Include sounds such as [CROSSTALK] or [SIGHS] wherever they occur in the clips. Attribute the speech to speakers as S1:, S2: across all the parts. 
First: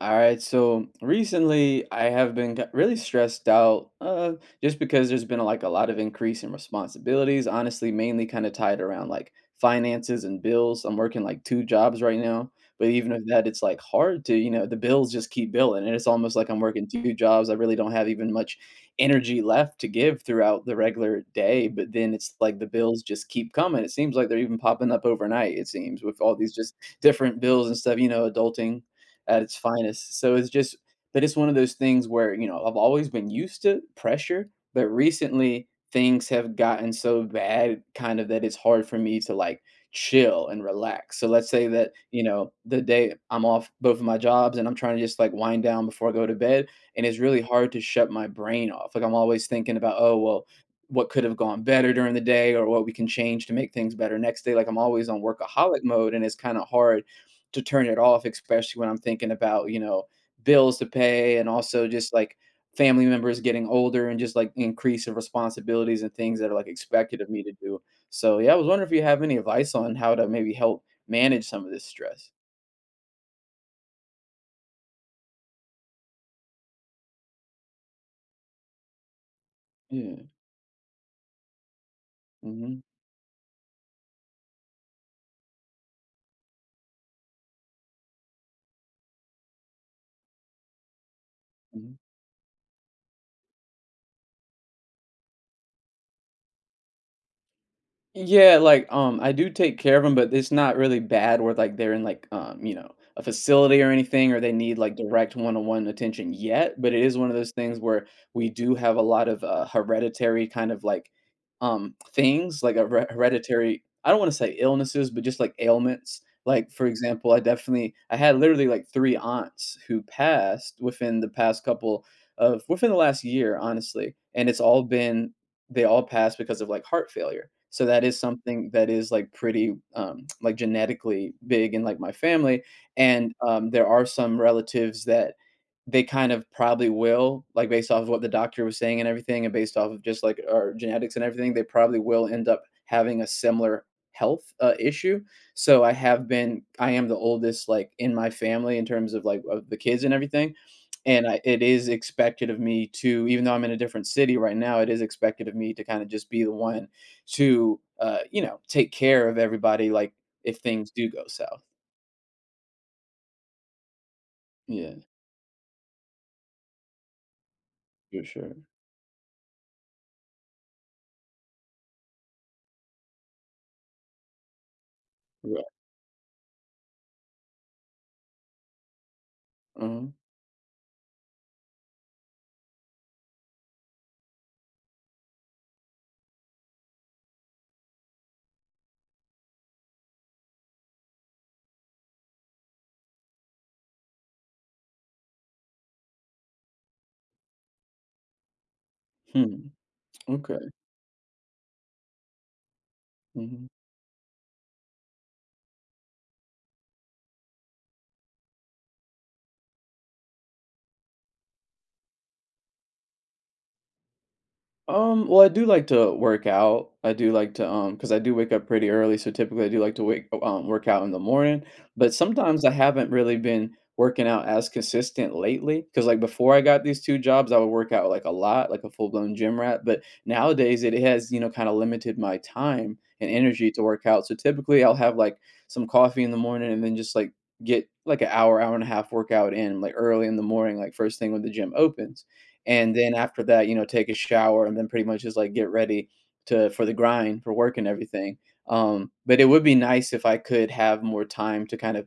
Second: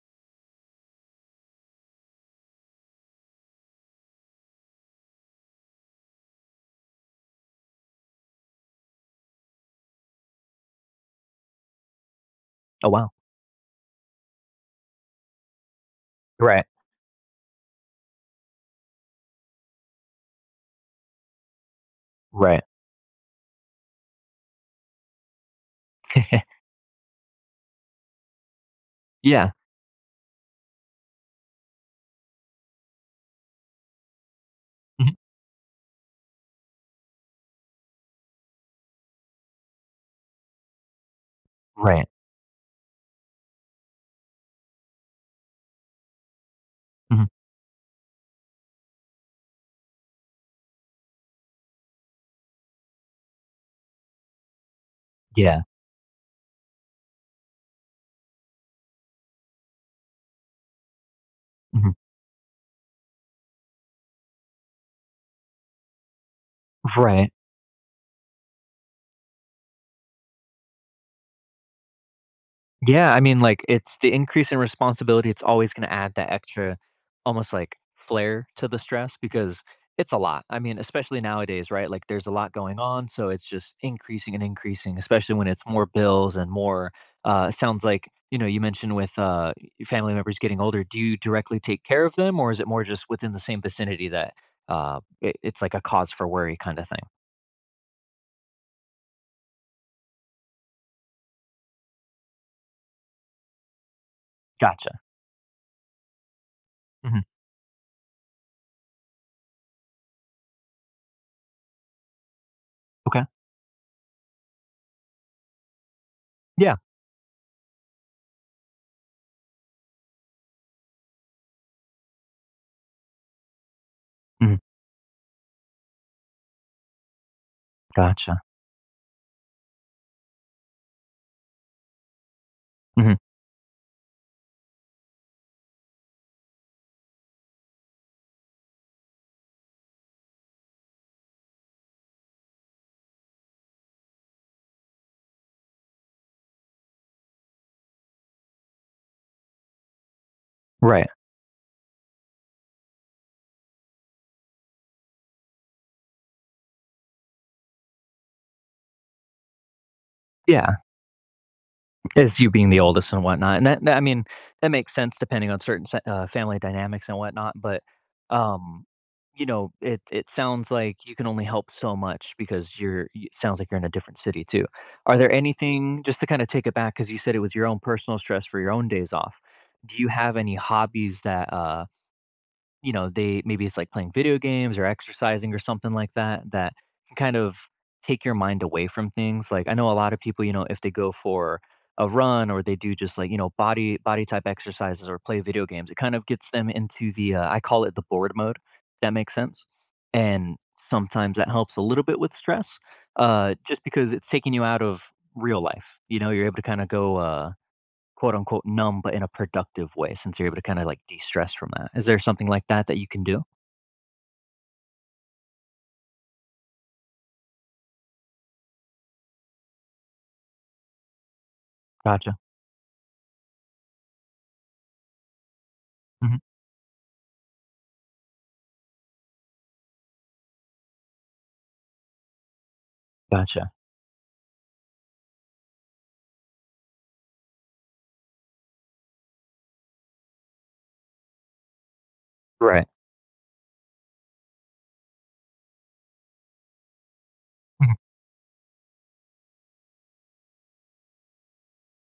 S1: All right, so recently I have been really stressed out, just because there's been like a lot of increase in responsibilities, honestly, mainly kind of tied around like finances and bills. I'm working like two jobs right now, but
S2: Oh, wow.
S1: even with that, it's like hard to, you know, the bills just keep billing. And it's almost like I'm
S2: Right.
S1: working two jobs. I really don't have even much energy left to give throughout the regular day, but then it's like
S2: Right.
S1: the bills just keep coming. It seems like they're even popping up overnight, it seems, with all these just different bills and stuff, you know, adulting at
S2: Yeah.
S1: its finest. So it's just But it's one of those things where, you know, I've always been used to pressure, but
S2: Mhm.
S1: recently things have gotten so bad kind of that it's hard for me to like chill and relax. So let's say that,
S2: Right.
S1: you know, the day I'm off both of my jobs and I'm trying to just like wind down before I go to bed. And it's
S2: Mhm.
S1: really hard to shut my brain off. Like I'm always thinking about, oh, well, what could have gone better during the day or what we can change to make things better next day. Like I'm always on
S2: Yeah.
S1: workaholic mode and it's kind of hard to turn it off, especially when I'm thinking about, you know, bills to pay and also
S2: Mhm.
S1: just like family members getting older and just like increase of responsibilities and things that are like expected of
S2: Right.
S1: me to do. So yeah, I was wondering if you have any advice on how to maybe help manage some of this stress.
S2: Yeah, I mean, like, it's the increase in responsibility, it's always gonna add that extra almost, like, flair to the stress because it's
S1: Yeah.
S2: a lot. I mean, especially nowadays, right? Like, there's a lot going
S1: Hmm.
S2: on, so it's just increasing and increasing, especially when it's more bills and more, sounds like, you know, you mentioned with, family members getting older. Do you directly take care of them, or is it more just within the same vicinity that, it's like a cause for worry kinda thing?
S1: Yeah, like, I do take care of them, but it's not really bad where, like, they're in, like, you know, a facility or anything, or they need, like,
S2: Gotcha.
S1: direct one-on-one attention yet, but it is
S2: Mhm.
S1: one of those things where we do have a lot of, hereditary kind of, like, things, like, a re
S2: Okay.
S1: hereditary I don't wanna say illnesses, but just, like, ailments. Like,
S2: Yeah.
S1: for example, I had literally, like, 3 aunts who passed within the past couple of within the last year, honestly, and it's
S2: Mhm.
S1: all been they all passed because of, like, heart failure. So that is
S2: Gotcha.
S1: something that is, like, pretty, like, genetically big in, like, my family,
S2: Mhm.
S1: and, there are some relatives that they kind of probably will, like, based off of what the doctor was saying and everything, and based off of just, like, our genetics and everything, they probably will end up having a similar health, issue. So I have been I am the oldest, like, in my family in terms of, like, of the kids and everything,
S2: Right.
S1: and I it is expected of me to even though I'm in a different city right now, it is expected of me to kinda just be the one to, you know, take care of everybody, like, if
S2: Yeah.
S1: things do go south.
S2: As you being the oldest and whatnot, and I mean, that makes
S1: Yeah,
S2: sense depending on certain family dynamics and whatnot. But,
S1: for sure.
S2: um, you know, it sounds like you can only help so much because it sounds like you're in a different city too. Are there
S1: Right.
S2: anything just to kind of take it back because you said it was your own personal stress for your own days off? Do you
S1: Mhm.
S2: have any hobbies that you know, they maybe it's like playing video games or exercising or something like that that can kind of take your mind away from things. Like I know a lot of people, you know, if they go for a run or they do just like, you know, body type exercises or play video games, it kind of gets them into the I call it the bored mode, if that makes sense.
S1: Hmm.
S2: And
S1: Okay.
S2: sometimes that helps a little bit with stress.
S1: Mhm.
S2: Just because it's taking you out of real life. You know, you're able to kind of go quote unquote numb, but in a productive way since you're able to kind of like de-stress from that. Is there something like that that you can do?
S1: Well, I do like to work out. I do like to because I do wake up pretty early, so typically I do like to wake work out in the morning. But
S2: Gotcha.
S1: sometimes I haven't really been working out as consistent lately. Because like
S2: Mhm.
S1: before I got these two jobs, I would work out like a lot, like a full blown gym rat. But nowadays it has you know kind of limited my time and
S2: Gotcha.
S1: energy to work out. So typically I'll have like some coffee in the morning and then just like get like an hour, hour and a half workout in like early in the morning, like first thing when the gym opens.
S2: Right.
S1: And then after that, you know, take a shower and then pretty much just, like, get ready to for the grind, for work and
S2: Mhm.
S1: everything. But it would be nice if I could have more time to kind of,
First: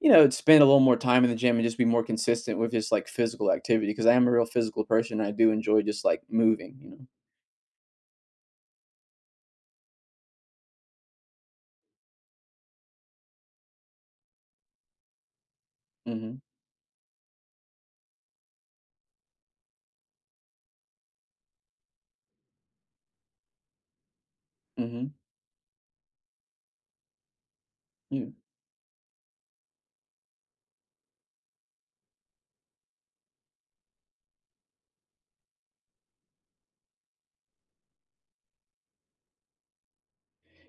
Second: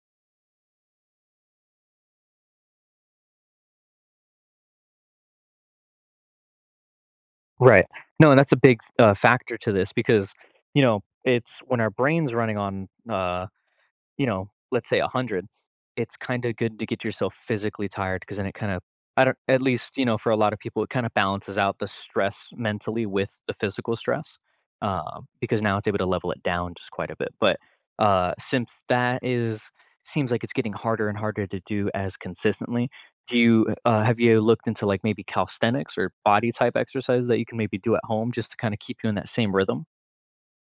S1: you know, spend a little more time in the gym and just be more consistent with just, like, physical activity because I am a real physical person, and I do enjoy just, like, moving, you know?
S2: Right. No, and that's a big factor to this because, you know, it's when our brain's running on you know, let's say 100, it's
S1: Mhm.
S2: kinda good to get yourself physically tired because then it kinda, I don't, at least, you know, for a lot of people, it kinda balances out the stress mentally with the physical stress,
S1: Mhm.
S2: because now it's able to level it down just quite a bit, but,
S1: Yeah.
S2: since that is, seems like it's getting harder and harder to do as consistently, do you have you looked into, like, maybe calisthenics or body type exercises that you can maybe do at home just to kinda keep you in that same rhythm?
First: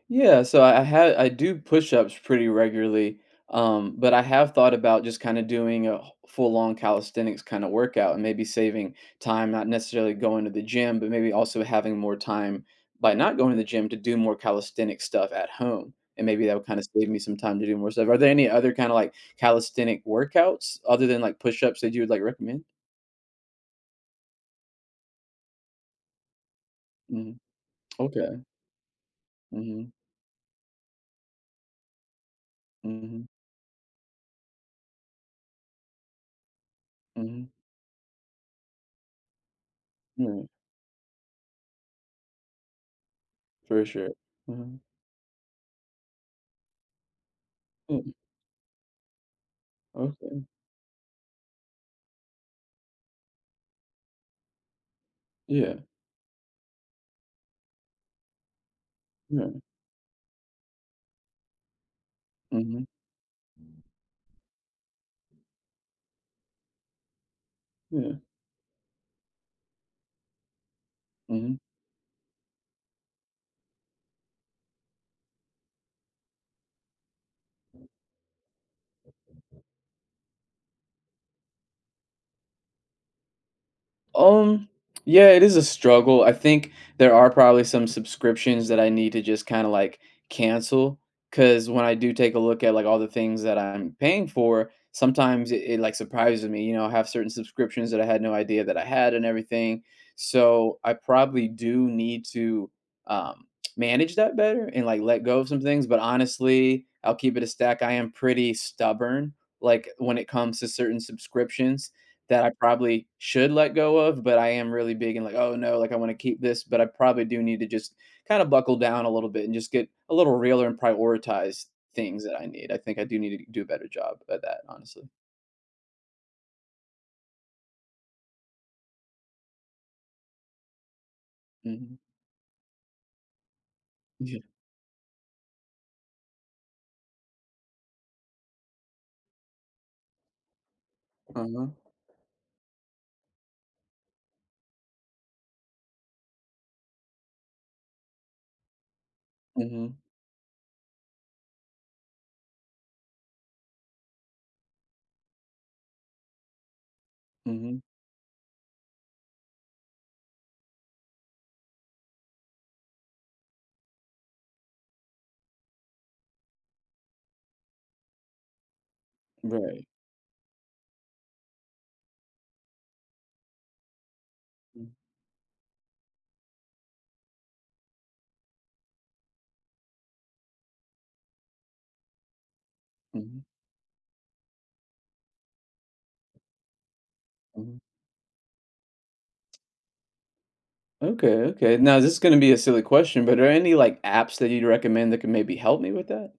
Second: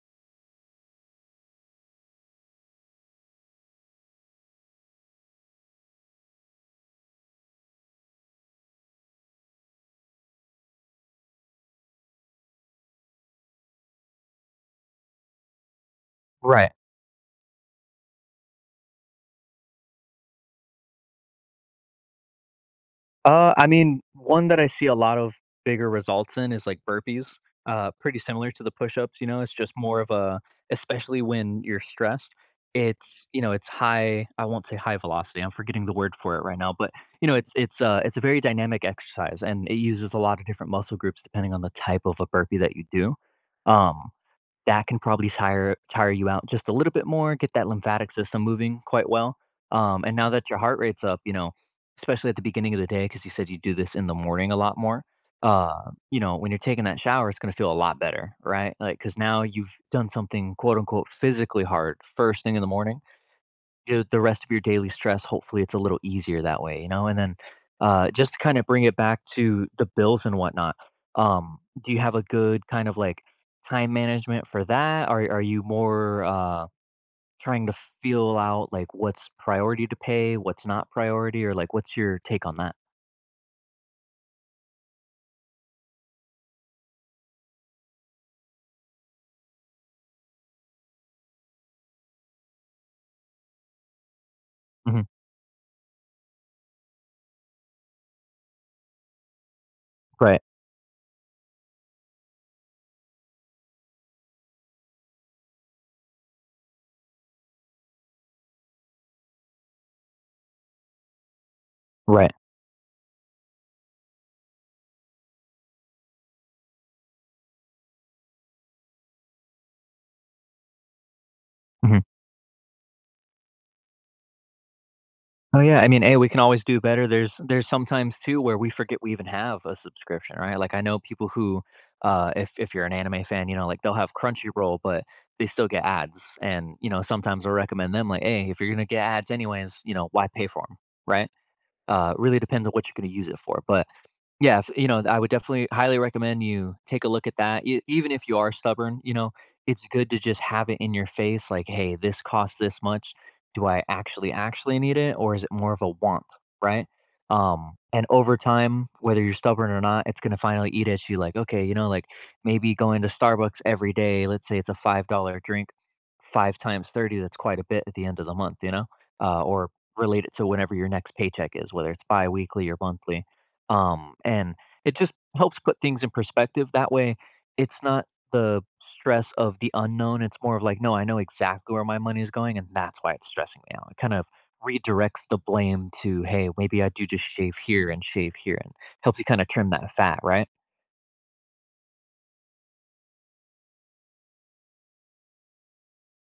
S1: Yeah, so I do push-ups pretty regularly, but I have thought about just kind of doing a full-on calisthenics kind of workout and maybe saving time, not necessarily going to the gym, but maybe also having more time by not going to the gym to do more calisthenic stuff at home. And maybe that would
S2: Right.
S1: kind of save me some time to do more stuff. Are there any other kind of like calisthenic workouts other than like push-ups that you would like recommend?
S2: I mean, one that I see a lot of bigger results in is like
S1: Hmm.
S2: burpees. Pretty
S1: Okay.
S2: similar to the push-ups, you know, it's just
S1: Hmm.
S2: more of a, especially when you're stressed, it's,
S1: Hmm.
S2: you know, it's high. I won't say high velocity. I'm forgetting the word for it right now, but you know,
S1: Hmm.
S2: it's a very dynamic exercise and it uses a lot
S1: Yeah,
S2: of different muscle groups depending on the type of a burpee that you do.
S1: for
S2: Um
S1: sure. Hmm.
S2: that can probably tire you out just a little bit more, get that
S1: Yeah.
S2: lymphatic system moving quite well, and now
S1: Okay.
S2: that your heart rate's up, you know, especially at the beginning of the day, because you said you do this in the morning a lot more,
S1: Yeah.
S2: you know, when you're taking that shower, it's gonna feel a lot better, right? Like, cause now you've done something, quote, unquote, "physically hard," first thing in the
S1: Mhm,
S2: morning. The rest of your daily stress, hopefully it's a little easier that way, you know? And then
S1: yeah,
S2: just to kind of bring it back to the bills and whatnot,
S1: mhm.
S2: um, do you have a good kind of like time management for that? Or are you more trying to feel out like what's priority to pay, what's not priority, or like what's your take on that?
S1: Um, yeah, it is a struggle. I think there are probably some subscriptions that I need to just kinda, like, cancel. Because when I do take a look at, like, all the things that I'm paying for,
S2: Hmm.
S1: sometimes it, like, surprises me, you know, I have certain subscriptions that I had no idea that I had and everything.
S2: Right,
S1: So, I probably do need to, um, manage that better and, like, let go of some things, but honestly, I'll keep it a stack. I am pretty stubborn, like, when it comes to certain subscriptions,
S2: right.
S1: that I probably should let go of, but I am really big and like, "Oh, no, like, I wanna keep this," but I probably do need to just kinda buckle down a little bit and just get a little realer and prioritize
S2: Mhm.
S1: things that I need. I think I do need to do a better job at that, honestly.
S2: Oh, yeah, I mean, hey, we can always do better. There's sometimes too where we forget we even have a subscription, right? Like, I know people who,
S1: Mhm.
S2: if you're an anime fan, you know, like, they'll have
S1: Yeah.
S2: Crunchyroll, but they still get ads, and, you know, sometimes I'll recommend them, like, "Hey, if you're gonna get ads anyways, you know, why pay for them? Right?
S1: Uh-huh.
S2: Really depends on what you're gonna use it for, but yeah, if you know, I would definitely highly recommend you take a look at that. E even if you are stubborn, you know, it's
S1: Mhm.
S2: good to just have it in your face like, "Hey, this costs this much. Do I actually, actually need it, or is it more of a want?" Right?
S1: Mhm.
S2: And over time, whether you're stubborn or not, it's gonna finally eat at you like, "Okay, you know, like, maybe going to Starbucks every day, let's say it's a $5 drink, 5 times 30, that's quite a bit at the end of the month," you know? Or
S1: Right.
S2: relate it to whenever your next paycheck is, whether it's biweekly or monthly. And
S1: Mm.
S2: it just helps put things in perspective. That way, it's not the stress of the unknown. It's more of like, no, I know exactly where my money is going, and that's why it's
S1: Mhm.
S2: stressing me out. It kind of redirects the blame to, hey, maybe I do just
S1: Mhm.
S2: shave here, and helps you kind of trim that fat, right?
S1: Okay, okay. Now this is gonna be a silly question, but are any, like, apps that you'd recommend that can maybe help me with that?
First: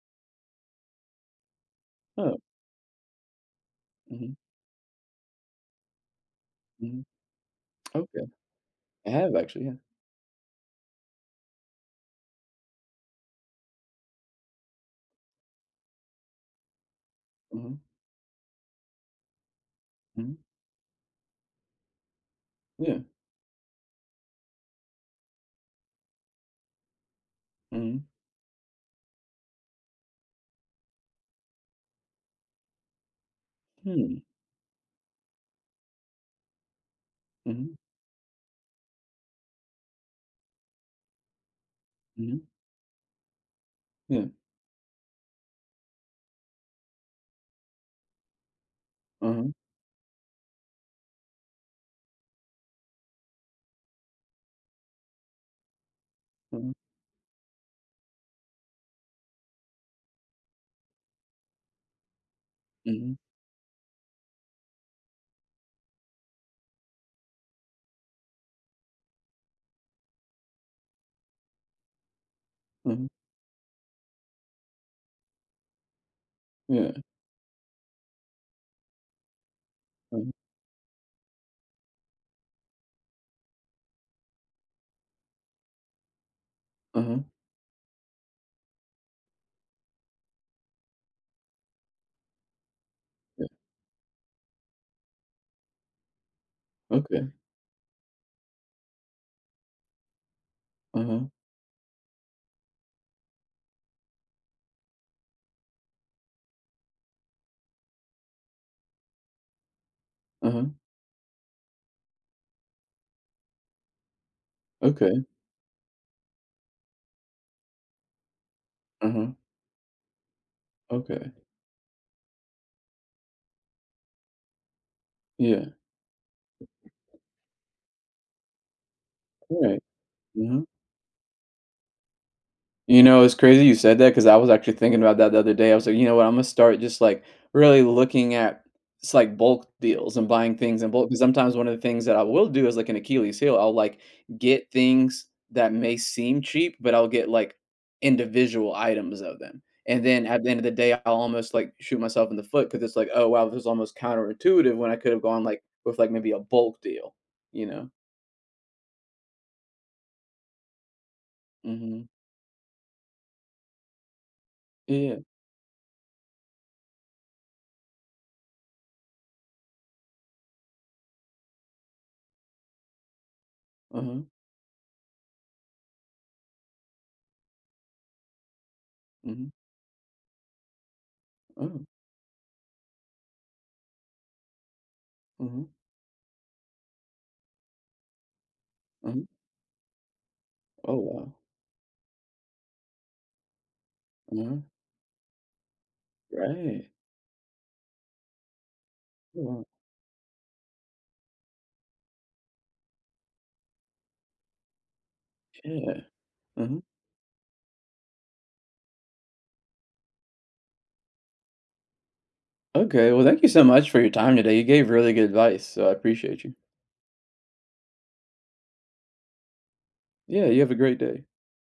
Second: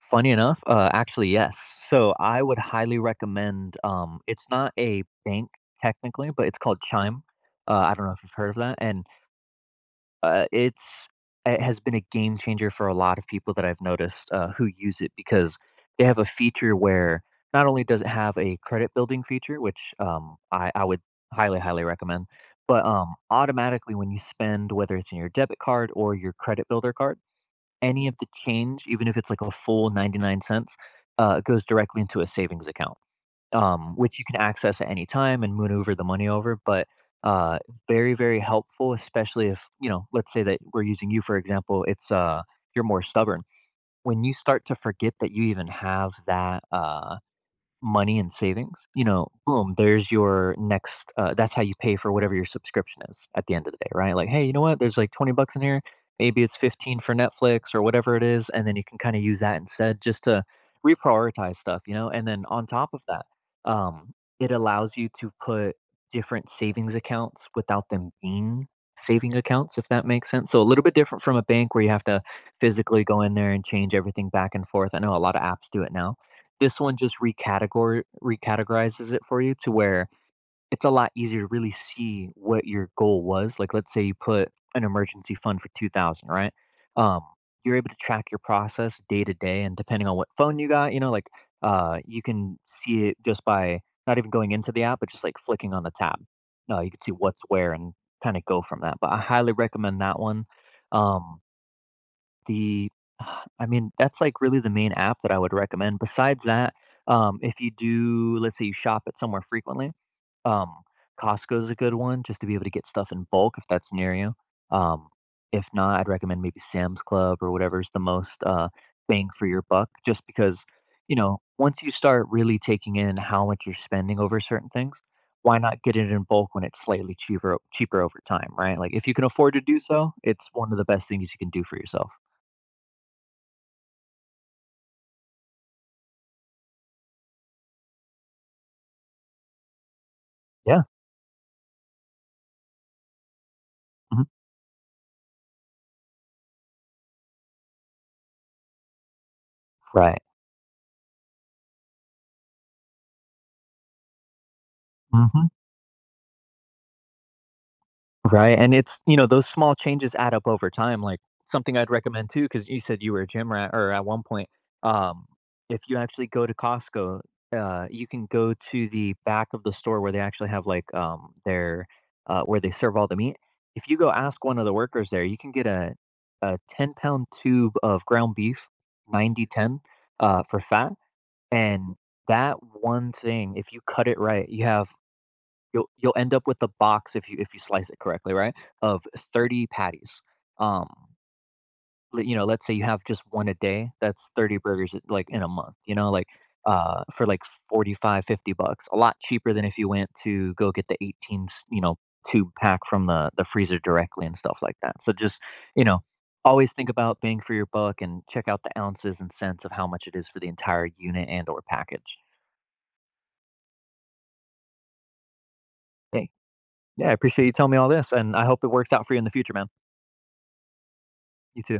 S2: Funny enough, actually, yes. So
S1: Oh.
S2: I would highly recommend.
S1: Mhm.
S2: It's not a bank technically, but it's called
S1: Mhm.
S2: Chime. I don't know if
S1: Okay.
S2: you've heard of that, and
S1: I have actually, yeah.
S2: Uh, it's it has been a game changer for a lot of people that I've noticed, who use it because they have a feature where, not
S1: Mhm.
S2: only does it have a credit building feature, which
S1: Mhm.
S2: I would highly, highly recommend, but
S1: Yeah.
S2: automatically when you spend, whether it's in your debit card or your credit builder card,
S1: Mhm.
S2: any of the change, even if it's like a full 99 cents, goes directly into a savings account, which
S1: Hmm.
S2: you can access at any time and maneuver the money over. But uh,
S1: Mhm.
S2: very, very helpful, especially if you know, let's say that we're using you for example. It's
S1: Mhm.
S2: you're more stubborn, when
S1: Yeah.
S2: you start to forget that you even have that money and savings, you know,
S1: Uh-huh.
S2: boom, there's your next that's how you pay for whatever your subscription is at the end of the day, right? Like, hey, you know what? There's like 20 bucks in here. Maybe it's
S1: Uh-huh.
S2: 15 for Netflix or whatever it is. And then you can kind of use that instead just to reprioritize stuff, you know? And then on top of
S1: Mhm.
S2: that, um, it allows you to put different savings accounts without them being saving accounts, if that makes sense. So a little bit different from a bank where you have to physically
S1: Uh-huh.
S2: go in there and change everything back and forth. I know a lot of apps do it now. This
S1: Yeah.
S2: one just recategorizes it for you to where
S1: Uh-huh.
S2: it's a lot easier to really see what your goal was, like, let's say you put an emergency fund for 2,000, right?
S1: Uh-huh.
S2: Um, you're able to track your process day to day, and depending on what phone you got, you know, like, you can see it just
S1: Yeah.
S2: by not even going into the app, but just, like, flicking on the tab. You can see
S1: Okay.
S2: what's where and kinda go from that, but I highly recommend that one.
S1: Uh-huh.
S2: Um the [SIGHS] I mean, that's, like, really the main app that I would recommend. Besides that, if you do, let's say you shop at somewhere frequently,
S1: Uh-huh.
S2: um, Costco's a good one just to be able to get stuff in bulk if that's near you. Um,
S1: Okay.
S2: if not, I'd recommend maybe Sam's Club or whatever's the most,
S1: Uh-huh.
S2: bang for your buck just because, you
S1: Okay.
S2: know, once you start really taking in how much you're spending over certain things, why
S1: Yeah.
S2: not get it in bulk when it's slightly cheaper over time, right? Like, if you can afford
S1: All
S2: to do
S1: right.
S2: so, it's
S1: Uh-huh.
S2: one of the best things you can do for yourself.
S1: You know, it's crazy you said that because I was actually thinking about that the other day. I was like, you know what? I'm gonna start just like really looking at it's like bulk deals and buying things
S2: Yeah.
S1: in bulk. Because sometimes one of the things that I will do is like an Achilles heel. I'll like
S2: Mhm.
S1: get things that may seem cheap, but I'll get like individual items of them. And
S2: Right.
S1: then at the end of the day, I'll almost like shoot myself in the foot because it's like, oh wow, this is almost counterintuitive when I could have gone
S2: Mhm.
S1: like with like maybe a bulk deal, you know?
S2: Right, and it's, you know, those small changes add up over time, like, something I'd
S1: Mm-hmm.
S2: recommend too, because you said you were a gym rat or at one point,
S1: Yeah.
S2: um, if you actually go to Costco, you can go to the back of the store where they actually have, like, their, where they serve all the meat. If you go
S1: Uh-huh.
S2: ask one of the workers there, you can get a 10-pound tube of ground beef, ninety
S1: Mm-hmm.
S2: ten for fat,
S1: Oh.
S2: and that one thing, if you cut it right,
S1: Mm-hmm.
S2: You'll end up with a box if you slice it correctly, right? Of
S1: Mm-hmm.
S2: 30 patties. Um,
S1: Oh wow.
S2: you know, let's say you have just one a day. That's 30
S1: All
S2: burgers like in a month. You know, like
S1: right.
S2: for like 45, 50 bucks, a lot cheaper than
S1: Well,
S2: if you went to go get the 18 you know, tube pack from the freezer directly and stuff like that, so just, you
S1: yeah.
S2: know, always
S1: Mhm.
S2: think about bang for your buck and check out the ounces and cents of how much it is for the entire unit and or package.
S1: Okay. Well, thank you so much for your time today. You gave really good advice, so I
S2: Hey,
S1: appreciate you.
S2: yeah, I appreciate you telling me all this, and I hope it works out for you in the future, man.
S1: Yeah, you have a great day.
S2: You too.